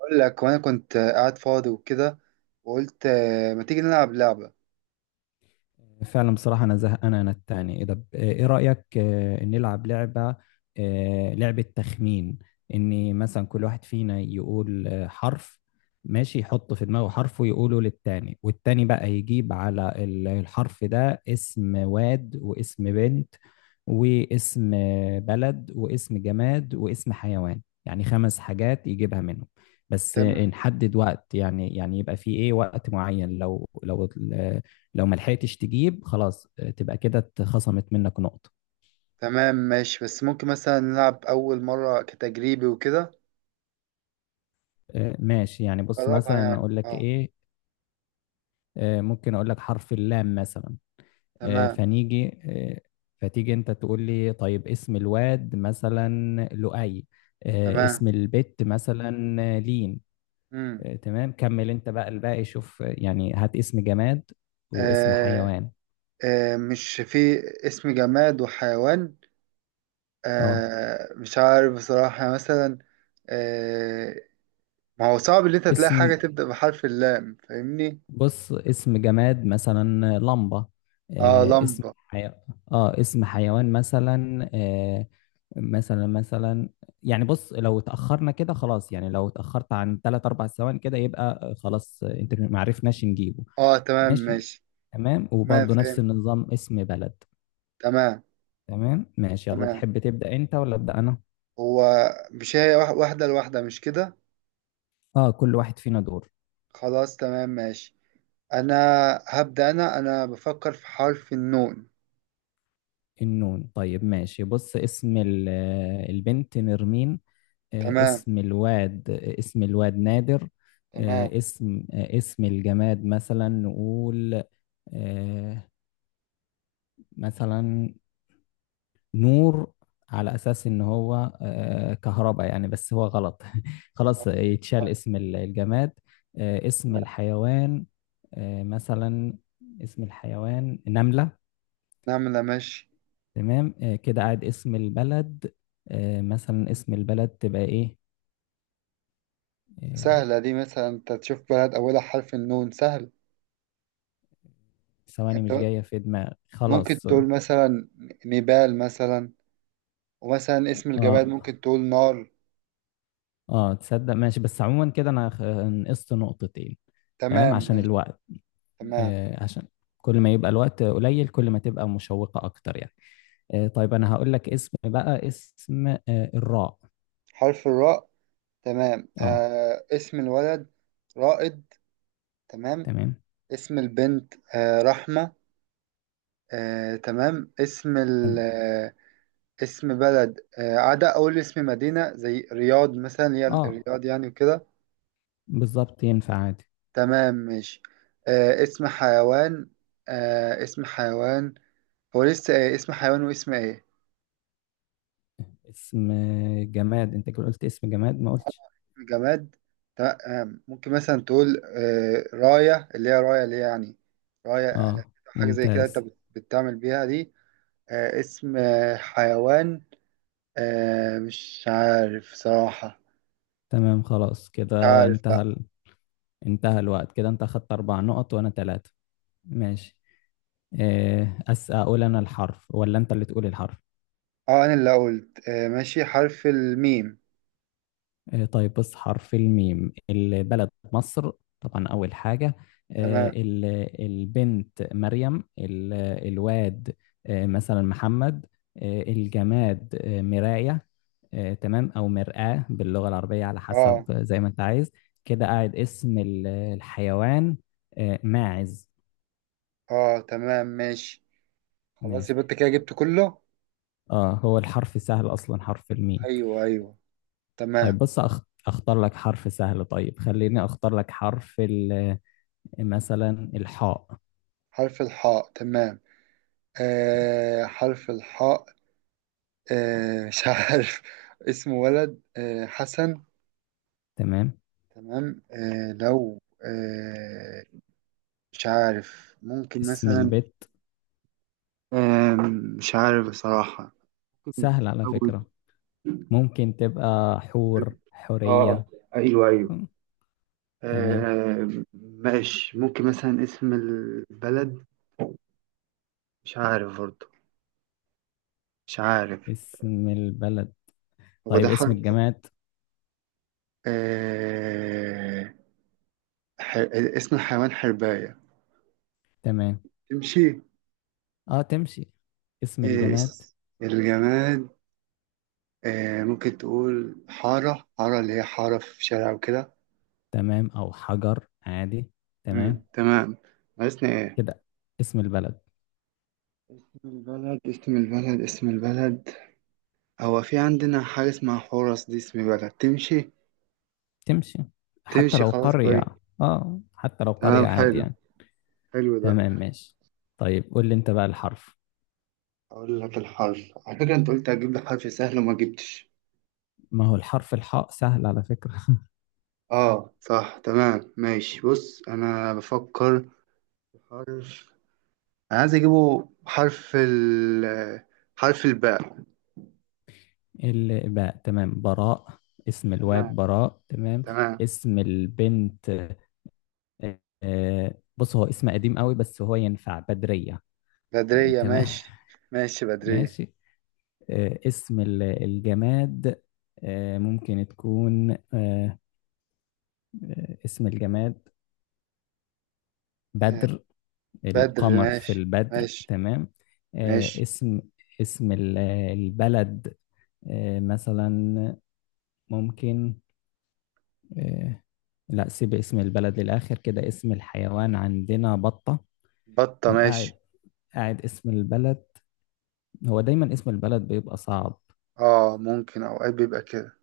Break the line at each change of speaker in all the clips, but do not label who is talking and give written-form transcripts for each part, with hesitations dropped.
اقول لك وانا كنت قاعد فاضي وكده. وقلت ما تيجي نلعب لعبة؟
فعلا بصراحة، أنا زهقان. أنا التاني. إيه رأيك، نلعب لعبة؟ لعبة تخمين، إن مثلا كل واحد فينا يقول حرف. ماشي، يحط في دماغه حرف ويقوله للتاني، والتاني بقى يجيب على الحرف ده اسم واد واسم بنت واسم بلد واسم جماد واسم حيوان، يعني خمس حاجات يجيبها منهم. بس
تم...
نحدد وقت، يعني يبقى في إيه وقت معين. لو ما لحقتش تجيب، خلاص تبقى كده اتخصمت منك نقطة.
تمام ماشي. بس ممكن مثلا نلعب اول مرة كتجريبي وكده.
ماشي يعني. بص
جربها
مثلا،
يعني
اقول لك
اه.
ايه، ممكن اقول لك حرف اللام مثلا. آه،
تمام
فنيجي آه، فتيجي انت تقول لي، طيب اسم الواد مثلا؟ لؤي.
تمام.
اسم البت مثلا؟ لين.
امم
تمام، كمل انت بقى الباقي. شوف يعني، هات اسم جماد واسم
آه.
حيوان.
آه، مش في اسم جماد وحيوان.
اه،
آه، مش عارف بصراحة مثلا. آه، ما هو صعب ان انت تلاقي
اسم،
حاجة تبدأ بحرف اللام، فاهمني؟
بص اسم جماد مثلا لمبة.
اه،
آه، اسم
لمبة.
حي... اه، اسم حيوان مثلا. مثلا مثلا يعني بص، لو اتأخرنا كده خلاص، يعني لو اتأخرت عن 3 4 ثواني كده، يبقى خلاص، انت ما عرفناش نجيبه.
اه، تمام
ماشي.
ماشي.
تمام،
تمام،
وبرضه نفس
فهمت.
النظام اسم بلد.
تمام
تمام ماشي، يلا
تمام.
تحب تبدأ انت ولا أبدأ انا؟
هو مش هي، واحدة لواحدة، مش كده؟
اه، كل واحد فينا دور.
خلاص تمام ماشي. أنا هبدأ. أنا بفكر في حرف النون.
النون، طيب ماشي، بص اسم البنت نرمين.
تمام
اسم الواد نادر.
تمام.
اسم الجماد مثلا نقول آه، مثلا نور، على اساس ان هو كهرباء يعني، بس هو غلط. خلاص يتشال اسم الجماد. اسم الحيوان مثلا، اسم الحيوان نملة.
نعم، لا، ماشي.
تمام، كده قاعد اسم البلد. مثلا، اسم البلد تبقى ايه؟ آه،
سهلة دي، مثلا أنت تشوف بلد أولها حرف النون سهل.
ثواني،
أنت
مش جاية في دماغي
ممكن
خلاص.
تقول مثلا نيبال مثلا. ومثلا اسم الجبال
اه،
ممكن تقول نار.
اه تصدق، ماشي، بس عموما كده انا نقصت نقطتين. تمام،
تمام
عشان
ماشي.
الوقت.
تمام.
آه، عشان كل ما يبقى الوقت قليل، كل ما تبقى مشوقة اكتر يعني. آه، طيب انا هقول لك اسم، بقى اسم آه، الراء.
حرف الراء. تمام.
اه
اسم الولد رائد. تمام.
تمام.
اسم البنت رحمة. تمام. اسم ال
تمام.
آه، اسم بلد. عدا أول اسم مدينة زي رياض مثلا، اللي هي
اه
الرياض يعني وكده.
بالظبط، ينفع عادي.
تمام ماشي. اسم حيوان. اسم حيوان. هو لسه، اسم حيوان واسم ايه؟
اسم جماد؟ انت كده قلت اسم جماد، ما قلتش.
جماد. تمام. ممكن مثلا تقول راية، اللي هي راية اللي هي، يعني راية. يعني
اه
حاجة زي كده، انت
ممتاز.
بتعمل بيها دي. اسم حيوان. مش عارف صراحة.
تمام خلاص،
مش
كده
عارف.
انتهى الوقت. كده انت اخدت 4 نقط وانا 3. ماشي. آه، أس أقول أنا الحرف ولا أنت اللي تقول الحرف؟
اه، انا اللي قلت آه، ماشي، حرف الميم.
طيب بص، حرف الميم. البلد مصر طبعا، أول حاجة. آه،
تمام.
ال- البنت مريم. الواد مثلا محمد. الجماد مراية، تمام، أو مرآة باللغة العربية على حسب
اه
زي ما أنت عايز. كده قاعد اسم الحيوان ماعز.
اه، تمام ماشي. خلاص يبقى
ماشي.
انت كده جبت كله.
اه، هو الحرف سهل أصلا، حرف الميم.
ايوه ايوه. تمام.
طيب بص، اختار لك حرف سهل، طيب خليني اختار لك مثلا الحاء.
حرف الحاء. تمام. حرف الحاء. مش عارف اسمه ولد، حسن.
تمام.
تمام. لو مش عارف، ممكن
اسم
مثلا.
البيت
آه. مش عارف بصراحة. ممكن
سهل على
تزود.
فكرة. ممكن تبقى حور،
اه،
حورية.
ايوه ايوه.
مم، تمام.
آه ماشي، ممكن مثلا اسم البلد. مش عارف برضه. مش عارف.
اسم البلد؟
هو ده
طيب اسم الجماد؟
آه ح... اسم الحيوان حرباية.
تمام،
تمشي.
اه تمشي. اسم
آه
الجماد
اس- الجماد. ممكن تقول حارة حارة، اللي هي حارة في شارع وكده.
تمام، او حجر عادي.
مم،
تمام.
تمام. ناقصنا ايه؟
كده اسم البلد.
اسم البلد، اسم البلد، اسم البلد. هو في عندنا حاجة اسمها حورس، دي اسم بلد، تمشي.
تمشي حتى
تمشي،
لو
خلاص
قرية.
كويس.
اه، حتى لو
تمام
قرية عادي
حلو.
يعني.
حلو ده.
تمام ماشي. طيب قول لي انت بقى الحرف.
أقول لك الحرف، على فكرة أنت قلت هتجيب لي حرف سهل وما جبتش.
ما هو الحرف الحاء سهل على فكرة.
آه صح، تمام ماشي. بص أنا بفكر في حرف. أنا عايز أجيبه حرف الباء.
الباء. تمام، براء. اسم
تمام.
الواد براء. تمام.
تمام،
اسم البنت، بص، هو اسم قديم قوي بس هو ينفع، بدرية.
بدرية
تمام.
ماشي. ماشي بدرية.
ماشي. اسم الجماد. آه، ممكن تكون آه، آه، اسم الجماد بدر.
بدر
القمر في
ماشي.
البدر.
ماشي.
تمام. آه،
ماشي
اسم اسم البلد مثلا، ممكن آه، لا، سيب اسم البلد للآخر. كده اسم الحيوان عندنا بطة.
بطة
آه، قاعد
ماشي.
قاعد اسم البلد. هو دايما اسم البلد بيبقى صعب.
ممكن أوقات بيبقى كده.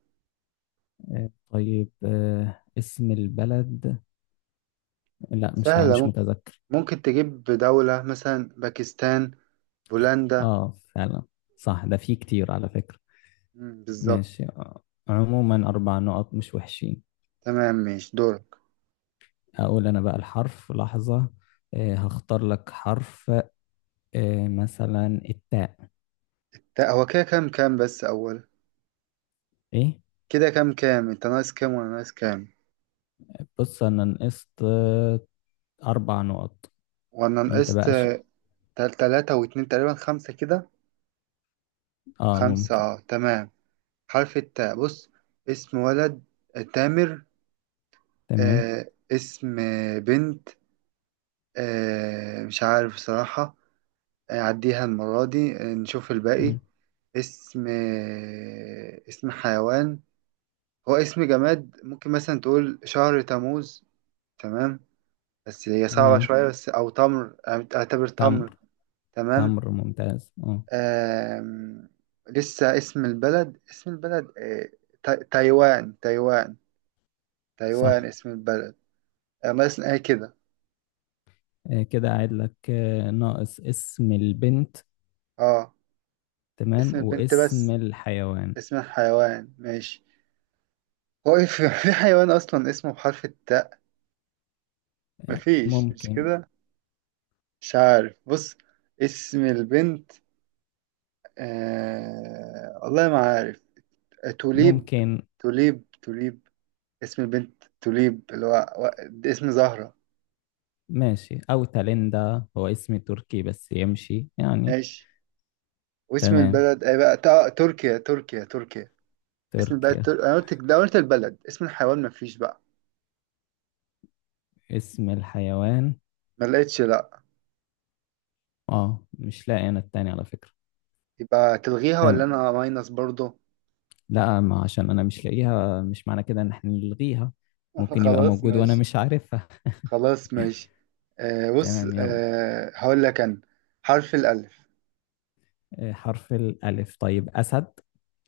طيب اسم البلد، لا مش عا-
سهلة،
مش
ممكن.
متذكر.
ممكن تجيب دولة مثلا باكستان، بولندا.
اه فعلا، صح، ده فيه كتير على فكرة.
مم، بالظبط.
ماشي، عموما أربع نقط مش وحشين.
تمام ماشي، دورك.
أقول أنا بقى الحرف. لحظة، هختار لك حرف، مثلا التاء.
هو كده كام كام، بس أول
إيه؟
كده كام كام. أنت ناقص كام وأنا ناقص كام؟
بص أنا نقصت 4 نقط.
وأنا
أنت
نقصت
بقى
تلاتة واتنين تقريبا، خمسة كده.
آه
خمسة،
ممكن.
اه، تمام. حرف التاء. بص اسم ولد تامر.
تمام.
اسم بنت. مش عارف بصراحة. عديها المرة دي، نشوف الباقي.
مم.
اسم حيوان. هو اسم جماد، ممكن مثلا تقول شهر تموز. تمام. بس هي صعبة
تمام
شوية، بس أو تمر. أعتبر
تمر.
تمر. تمام.
تمر ممتاز، اه
آم... لسه اسم البلد، اسم البلد، تايوان تايوان. تايوان
صح.
اسم البلد. مثلا ايه كده.
كده قاعد لك ناقص اسم البنت.
اه،
تمام،
اسم البنت
واسم
بس.
الحيوان.
اسم الحيوان ماشي. هو إيه، في في حيوان أصلا اسمه بحرف التاء؟
آه،
مفيش، مش
ممكن
كده. مش عارف، بص اسم البنت. والله ما عارف. توليب.
ممكن
توليب توليب. اسم البنت توليب، اللي هو اسم زهرة.
ماشي، او تاليندا، هو اسم تركي بس يمشي يعني.
ماشي. واسم
تمام،
البلد اي، بقى تركيا تركيا تركيا. اسم البلد
تركيا.
انا قلت ده، قلت البلد، اسم الحيوان مفيش بقى.
اسم الحيوان
ما لقيتش، لا.
اه مش لاقي انا التاني على فكرة.
يبقى تلغيها، ولا
تمام.
انا ماينس برضه.
لا، ما عشان انا مش لاقيها مش معنى كده ان احنا نلغيها. ممكن يبقى
خلاص
موجود وانا
ماشي.
مش عارفها.
خلاص ماشي. بص،
تمام يلا.
هقول لك انا حرف الالف.
حرف الألف. طيب، أسد.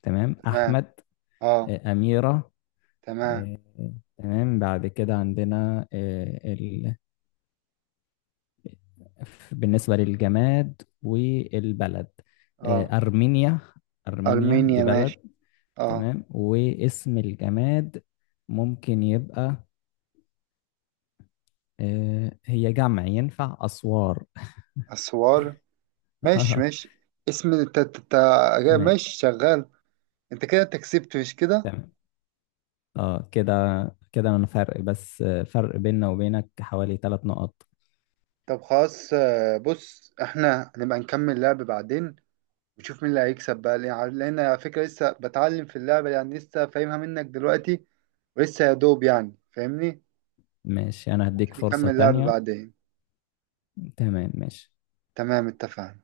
تمام،
تمام.
أحمد.
اه.
أميرة.
تمام.
آه، تمام. بعد كده عندنا بالنسبة للجماد والبلد،
اه.
أرمينيا. أرمينيا دي
ارمينيا ماشي.
بلد.
اه،
تمام. واسم الجماد ممكن يبقى هي جمع، ينفع أسوار.
اسوار ماشي ماشي. اسم الت... الت- الت-
ما-
ماشي شغال. انت كده انت كسبت، مش كده؟
تمام. اه كده، كده انا فرق، بس فرق بيننا وبينك حوالي 3 نقط.
طب خلاص، بص احنا هنبقى نكمل لعب بعدين. ونشوف مين اللي هيكسب بقى، لأن على فكرة لسه بتعلم في اللعبة يعني، لسه فاهمها منك دلوقتي. ولسه يا دوب يعني، فاهمني؟
ماشي، انا
ممكن
هديك فرصة
نكمل لعب
تانية.
بعدين.
تمام ماشي.
تمام، اتفقنا.